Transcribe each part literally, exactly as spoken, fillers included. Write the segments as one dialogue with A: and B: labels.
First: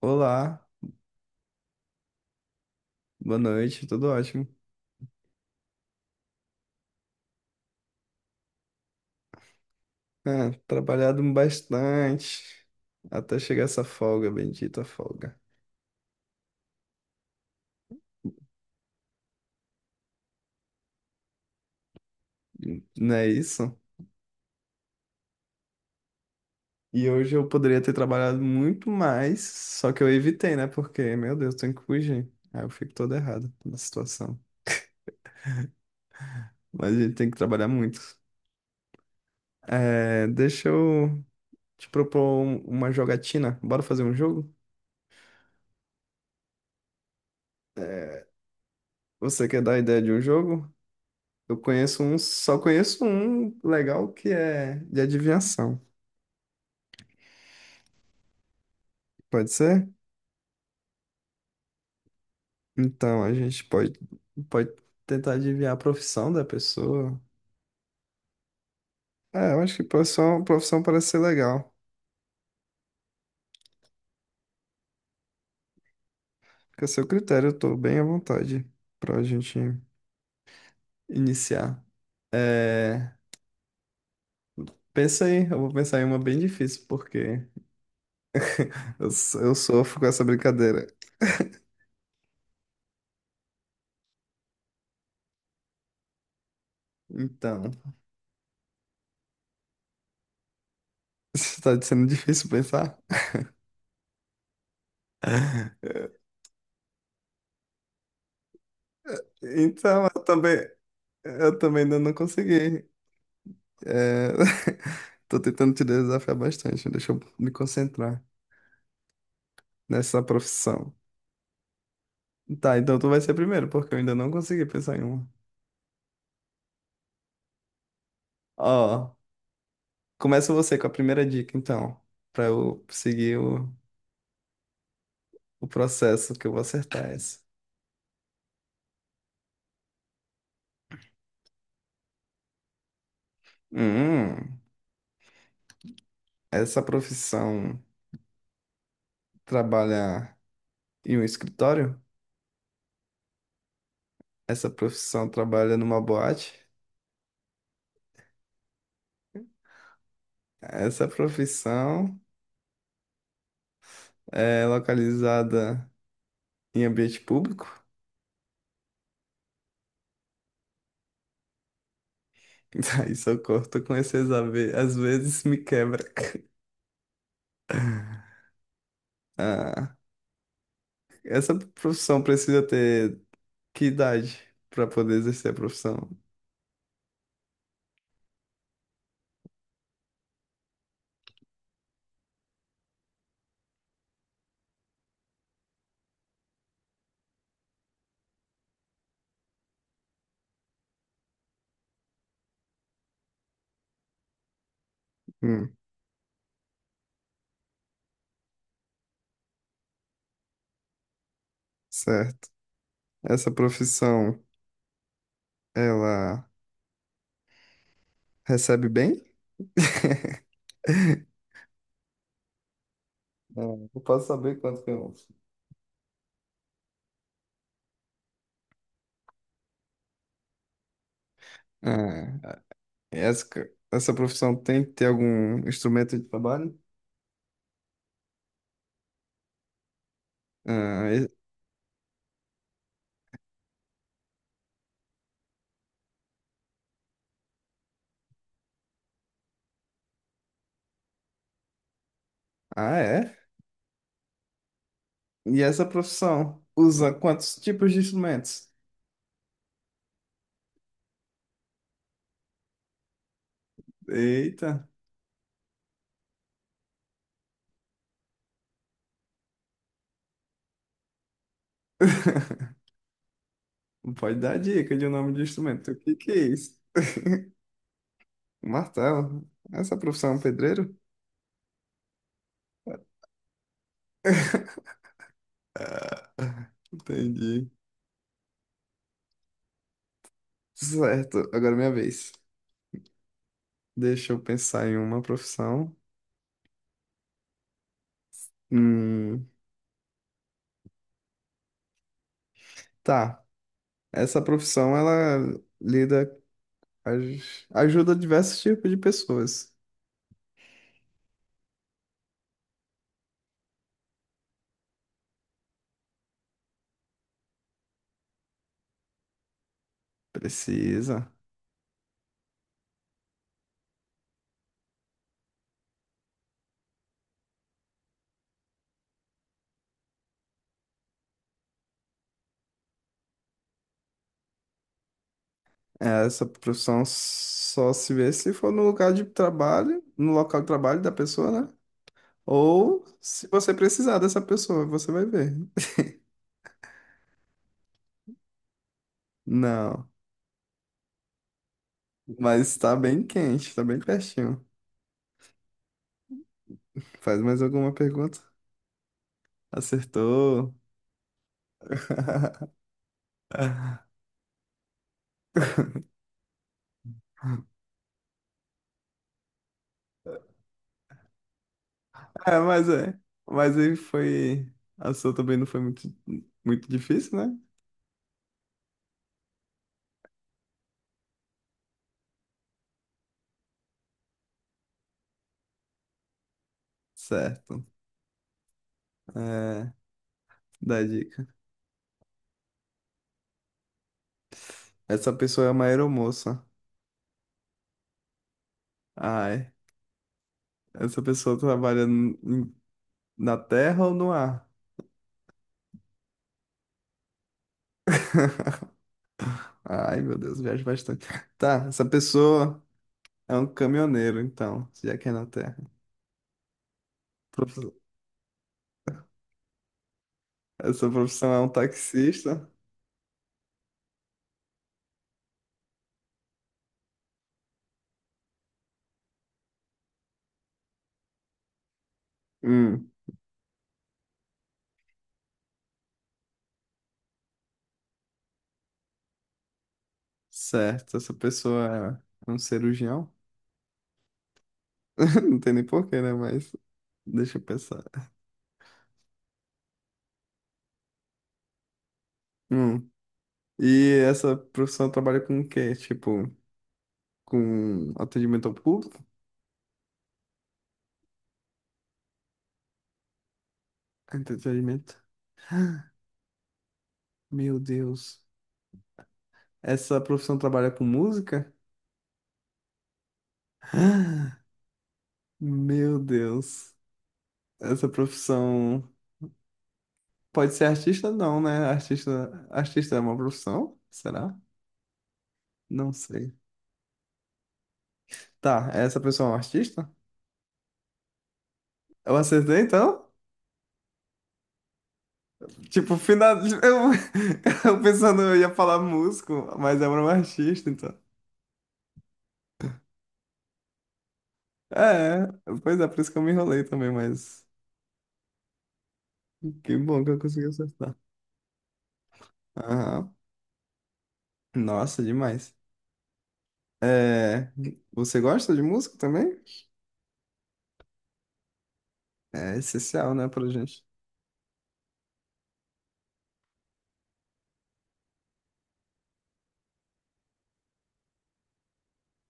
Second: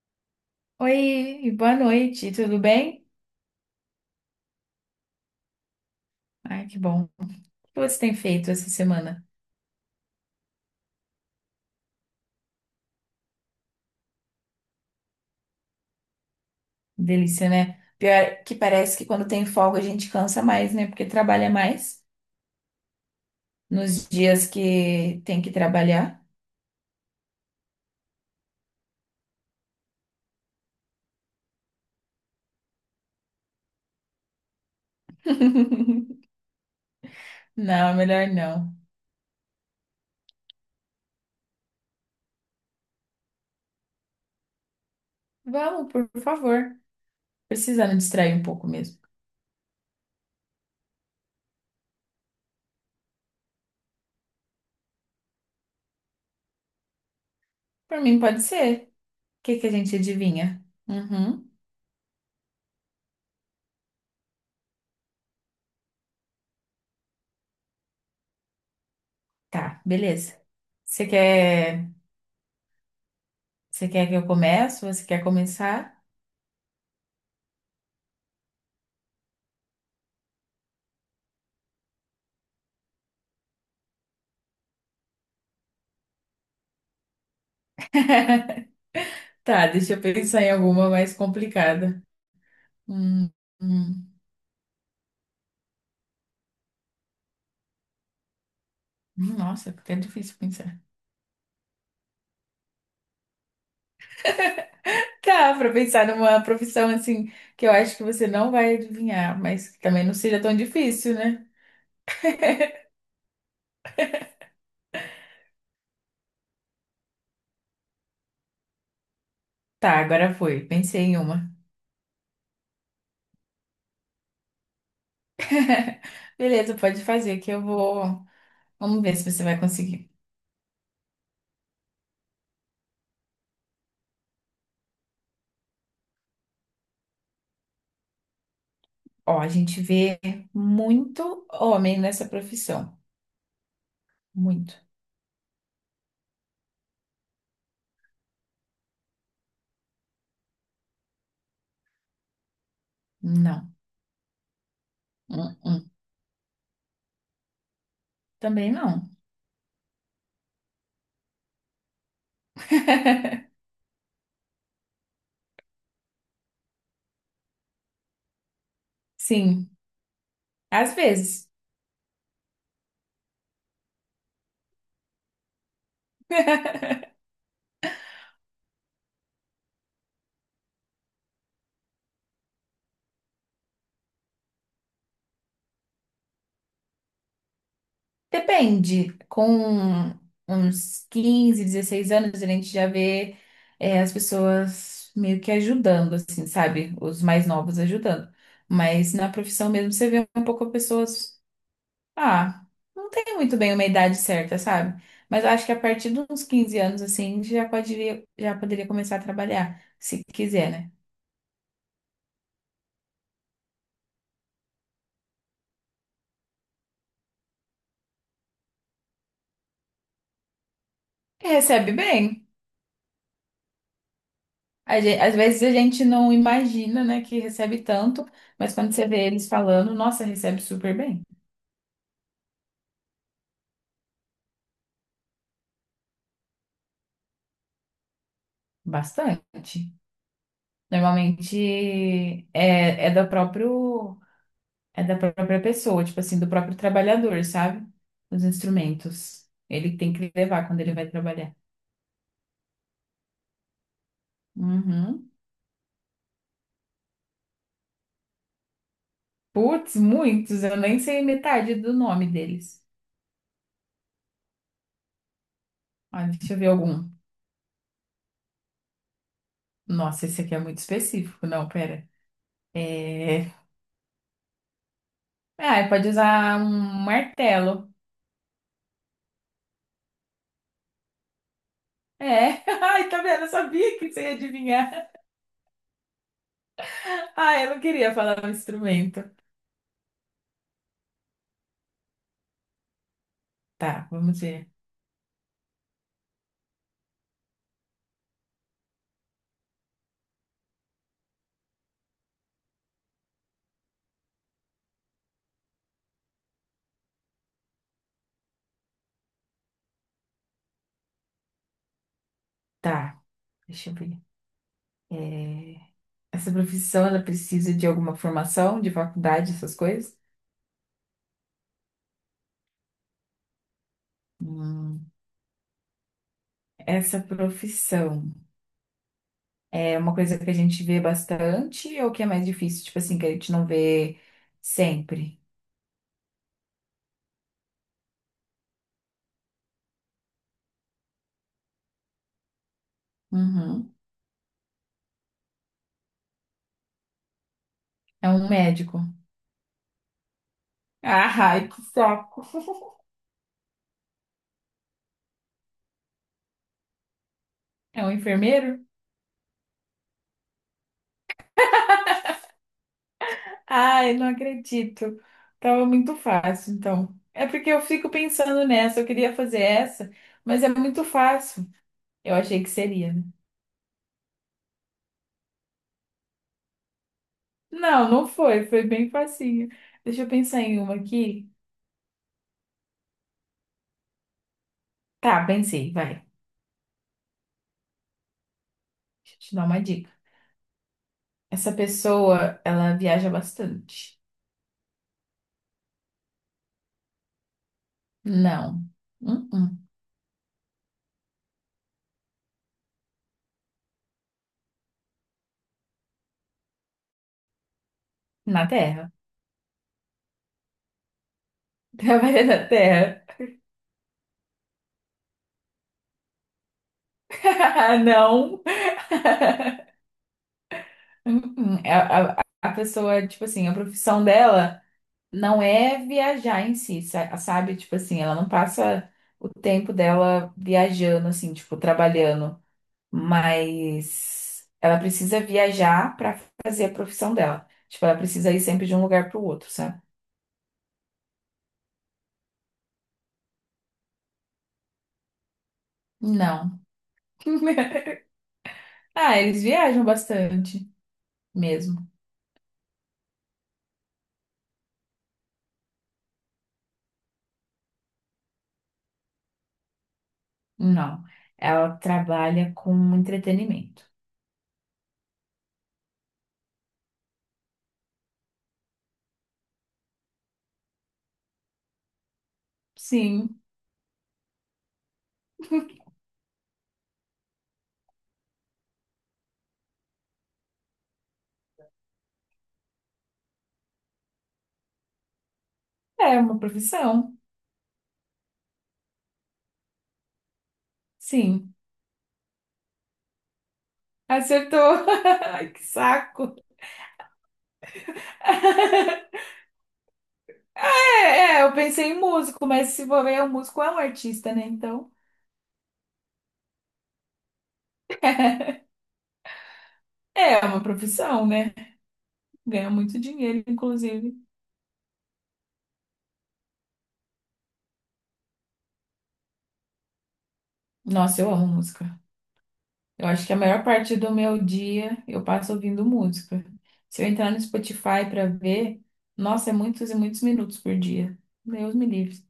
A: Olá,
B: Oi, e boa noite, tudo bem?
A: boa noite, tudo ótimo.
B: Ai, que bom. O que você tem feito essa semana?
A: Ah, trabalhado bastante até chegar essa folga, bendita folga.
B: Delícia, né? Pior que parece que quando tem folga a gente cansa mais, né? Porque trabalha mais
A: Não é isso?
B: nos dias que tem que trabalhar.
A: E hoje eu poderia ter trabalhado muito mais, só que eu evitei, né? Porque, meu Deus, tenho que fugir. Aí eu fico todo errado na situação. Mas a gente tem que trabalhar
B: Não,
A: muito.
B: melhor não.
A: É, deixa eu te propor um- uma jogatina. Bora fazer um jogo?
B: Vamos, por favor. Precisando distrair um pouco mesmo.
A: Você quer dar a ideia de um jogo? Eu conheço um, só conheço um legal que é de adivinhação.
B: Por mim, pode ser. O
A: Pode
B: que que a
A: ser?
B: gente adivinha? Uhum.
A: Então, a gente pode, pode tentar adivinhar a profissão da pessoa. É, eu acho
B: Tá,
A: que
B: beleza.
A: profissão, profissão
B: Você
A: parece ser legal.
B: quer, você quer que eu comece? Você quer começar?
A: Fica a seu critério, eu tô bem à vontade pra gente iniciar. É, pensa aí, eu vou pensar em uma bem difícil, porque eu, s- eu
B: Tá, deixa
A: sofro
B: eu
A: com essa
B: pensar em
A: brincadeira.
B: alguma mais complicada. Hum, hum.
A: Então,
B: Nossa, até é difícil pensar.
A: está sendo difícil pensar?
B: Tá, pra pensar numa profissão assim que eu acho que você não vai adivinhar, mas que
A: Então,
B: também não
A: eu
B: seja tão
A: também,
B: difícil, né?
A: eu também ainda não consegui. É, tô tentando te desafiar bastante, deixa eu me concentrar.
B: Tá,
A: Nessa
B: agora foi.
A: profissão?
B: Pensei em uma.
A: Tá, então tu vai ser primeiro, porque eu ainda não consegui pensar em uma.
B: Beleza, pode fazer que eu vou. Vamos ver
A: Ó,
B: se você vai conseguir.
A: começa você com a primeira dica, então, pra eu seguir o, o processo que eu vou acertar essa.
B: Ó, a gente vê muito homem nessa profissão.
A: Hum,
B: Muito.
A: essa profissão trabalha em um escritório?
B: Não.
A: Essa profissão
B: Hum,
A: trabalha
B: hum.
A: numa boate?
B: Também não.
A: Essa profissão é localizada em ambiente público?
B: Sim, às vezes.
A: Aí, socorro, tô com esses ave- às vezes me quebra. Ah, essa profissão precisa ter que idade para poder exercer a profissão?
B: Depende. Com uns quinze, dezesseis anos, a gente já vê, é, as pessoas meio que ajudando, assim, sabe? Os mais novos ajudando. Mas na profissão mesmo, você vê um pouco pessoas. Ah, não tem muito bem uma idade certa, sabe? Mas eu acho que
A: Hum,
B: a partir dos quinze anos, assim, já poderia, já poderia começar a trabalhar, se quiser, né?
A: certo. Essa profissão, ela recebe bem?
B: E recebe bem.
A: Não, não posso saber quanto que
B: A
A: eu...
B: gen- Às vezes a gente não imagina, né, que recebe tanto, mas quando você vê eles falando, nossa, recebe super bem.
A: Ah, essa, essa profissão tem que ter algum instrumento de trabalho?
B: Bastante.
A: Ah, e-
B: Normalmente é, é da próprio, é da própria pessoa, tipo assim, do próprio trabalhador, sabe? Os instrumentos. Ele tem que levar quando ele vai trabalhar.
A: ah, é?
B: Uhum.
A: E essa profissão usa quantos tipos de instrumentos?
B: Putz, muitos, eu nem sei metade do nome deles.
A: Eita,
B: Ah, deixa eu ver algum. Nossa, esse aqui é muito específico. Não, pera. É...
A: não pode dar dica de um nome de
B: Ah,
A: instrumento. O
B: pode
A: que que é
B: usar um
A: isso?
B: martelo.
A: Um martelo. Essa profissão é um pedreiro?
B: É. Ai, tá vendo? Eu sabia que você ia adivinhar. Ah,
A: Entendi.
B: eu não queria falar um instrumento.
A: Certo, agora é minha vez.
B: Tá,
A: Deixa eu
B: vamos ver.
A: pensar em uma profissão. Hum, tá. Essa profissão, ela lida, aj- ajuda diversos tipos de pessoas.
B: Tá. Deixa eu ver. É, Essa profissão, ela precisa de alguma formação, de faculdade, essas coisas?
A: Precisa.
B: Hum, Essa profissão é uma coisa que a gente vê bastante ou que é mais difícil? Tipo assim, que a gente não vê sempre.
A: É, essa profissão só se vê se for no lugar de trabalho, no local de trabalho da pessoa, né? Ou se você
B: Uhum.
A: precisar dessa pessoa, você vai ver.
B: É um médico.
A: Não,
B: Ah, ai, que saco.
A: mas tá bem quente, tá bem pertinho. Faz mais alguma
B: É um
A: pergunta?
B: enfermeiro?
A: Acertou.
B: Ai, não acredito. Tava muito fácil, então. É porque eu fico pensando nessa, eu queria fazer essa, mas é muito fácil. Eu
A: É,
B: achei que
A: mas
B: seria,
A: é.
B: né?
A: Mas aí foi. A sua também não foi muito, muito difícil, né?
B: Não, não foi. Foi bem facinho. Deixa eu pensar em uma aqui. Tá, pensei, vai. Deixa
A: Certo.
B: eu te dar uma
A: É,
B: dica.
A: dá dica.
B: Essa pessoa, ela viaja bastante.
A: Essa pessoa é uma aeromoça.
B: Não. Hum,
A: Ai.
B: hum.
A: Essa pessoa trabalha n- em- na terra ou no ar?
B: Na Terra.
A: Ai, meu Deus, viajo bastante. Tá, essa
B: Trabalha na
A: pessoa
B: Terra.
A: é um caminhoneiro, então, já que é na terra. Profi-
B: Não.
A: Essa profissão
B: Hum,
A: é um
B: hum. É, A, a,
A: taxista.
B: a pessoa, tipo assim, a profissão dela não é viajar em si, sa- sabe? Tipo assim, ela não passa o tempo dela viajando, assim, tipo, trabalhando.
A: Hum,
B: Mas ela precisa viajar para fazer a profissão dela. Tipo, ela precisa ir sempre de um lugar para o outro, sabe?
A: certo. Essa pessoa é um cirurgião. Não tem nem porquê, né? Mas
B: Não.
A: deixa eu pensar.
B: Ah, eles viajam bastante mesmo.
A: Hum. E essa profissão trabalha com o quê? Tipo, com atendimento ao público?
B: Não. Ela trabalha com entretenimento.
A: Entretenimento? Meu Deus. Essa profissão trabalha com música?
B: Sim,
A: Meu Deus. Essa profissão pode ser artista? Não, né? Artista, artista é uma profissão? Será? Não
B: é
A: sei.
B: uma profissão.
A: Tá, essa pessoa é um artista?
B: Sim.
A: Eu acertei então?
B: Acertou. Ai, que
A: Tipo, final...
B: saco.
A: eu, eu pensando eu ia falar músico, mas é um artista, então.
B: É, é, eu pensei em músico, mas se for ver, o músico é um artista, né? Então,
A: É, pois é, por isso que eu me enrolei também, mas que bom que eu
B: é
A: consegui
B: uma
A: acertar.
B: profissão, né? Ganha muito
A: Aham.
B: dinheiro, inclusive.
A: Nossa, demais. É, você gosta de música também?
B: Nossa, eu amo música.
A: É
B: Eu
A: essencial,
B: acho
A: né,
B: que a
A: pra
B: maior
A: gente.
B: parte do meu dia eu passo ouvindo música. Se eu entrar no Spotify para ver, nossa, é muitos e muitos minutos por dia. Deus me livre.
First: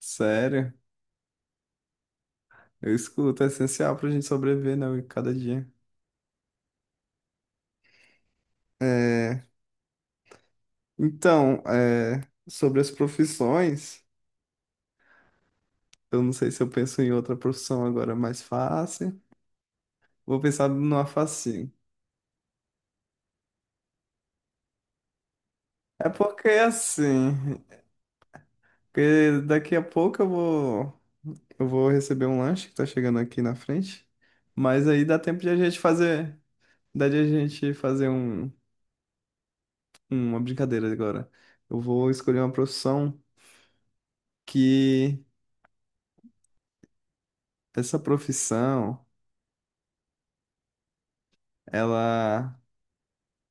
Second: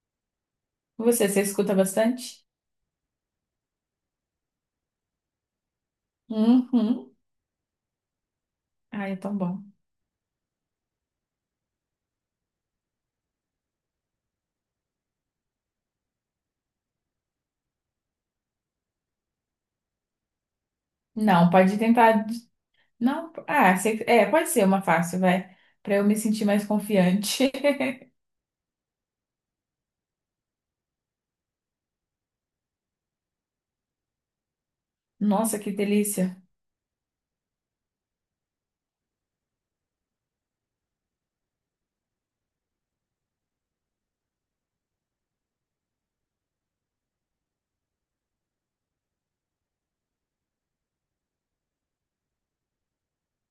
A: Sério,
B: Você, você escuta bastante?
A: eu escuto, é essencial pra gente sobreviver, né, cada dia.
B: Uhum. Ai, é tão
A: É,
B: bom.
A: então, é, sobre as profissões, eu não sei se eu penso em outra profissão agora mais fácil. Vou pensar numa
B: Não,
A: facinho.
B: pode tentar. Não, ah, você- é, pode ser uma fácil, vai. Para eu
A: É
B: me sentir
A: porque
B: mais confiante.
A: assim, porque daqui a pouco eu vou. Eu vou receber um lanche que tá chegando aqui na frente. Mas aí dá tempo de a
B: Nossa, que
A: gente fazer.
B: delícia.
A: Dá de a gente fazer um, uma brincadeira agora. Eu vou escolher uma profissão que essa profissão ela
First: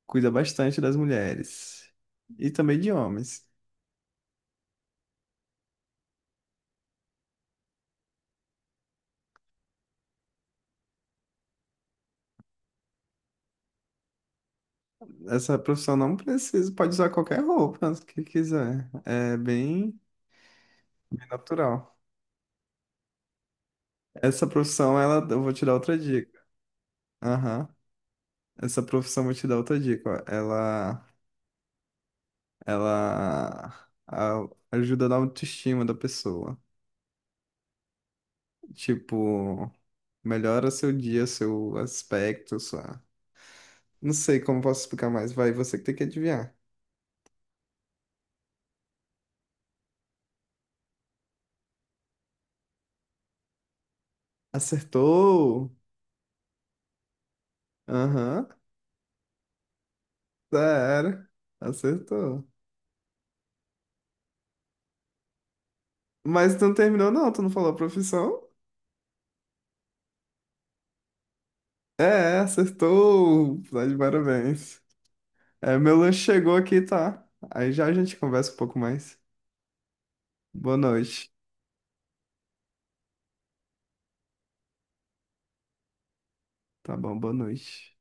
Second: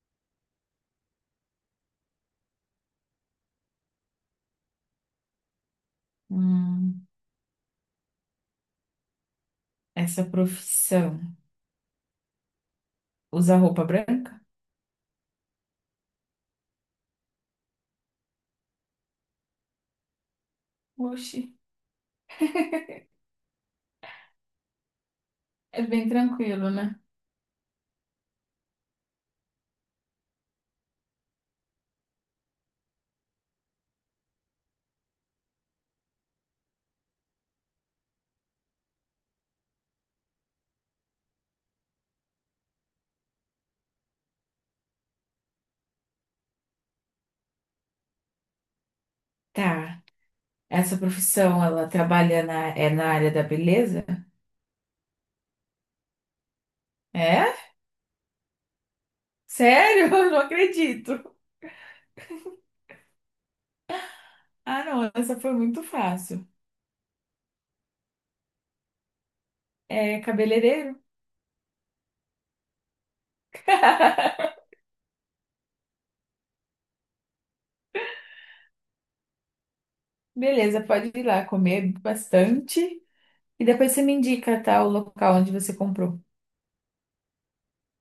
A: cuida bastante das mulheres e também de homens.
B: Hum, essa profissão. Usa roupa branca?
A: Essa profissão não precisa, pode usar qualquer roupa que quiser. É bem, bem
B: Oxi,
A: natural. Essa profissão, ela, eu vou te dar
B: é
A: outra
B: bem
A: dica.
B: tranquilo, né?
A: Aham. Essa profissão, vou te dar outra dica. Ó. Ela ela a- ajuda na autoestima da pessoa. Tipo, melhora seu dia, seu aspecto, sua. Não sei como posso explicar mais. Vai, você que tem que adivinhar.
B: Tá. Essa profissão, ela trabalha na, é na área da beleza?
A: Acertou!
B: É?
A: Aham,
B: Sério? Eu não
A: já era.
B: acredito.
A: Acertou.
B: Ah, não, essa foi muito fácil.
A: Mas tu não terminou, não. Tu não falou a profissão?
B: É cabeleireiro?
A: É, acertou! Tá de parabéns. É, meu lanche chegou aqui, tá? Aí já a gente conversa um pouco mais. Boa
B: Beleza, pode ir
A: noite.
B: lá comer bastante. E depois você me indica, tá, o local onde você comprou.
A: Tá bom, boa noite.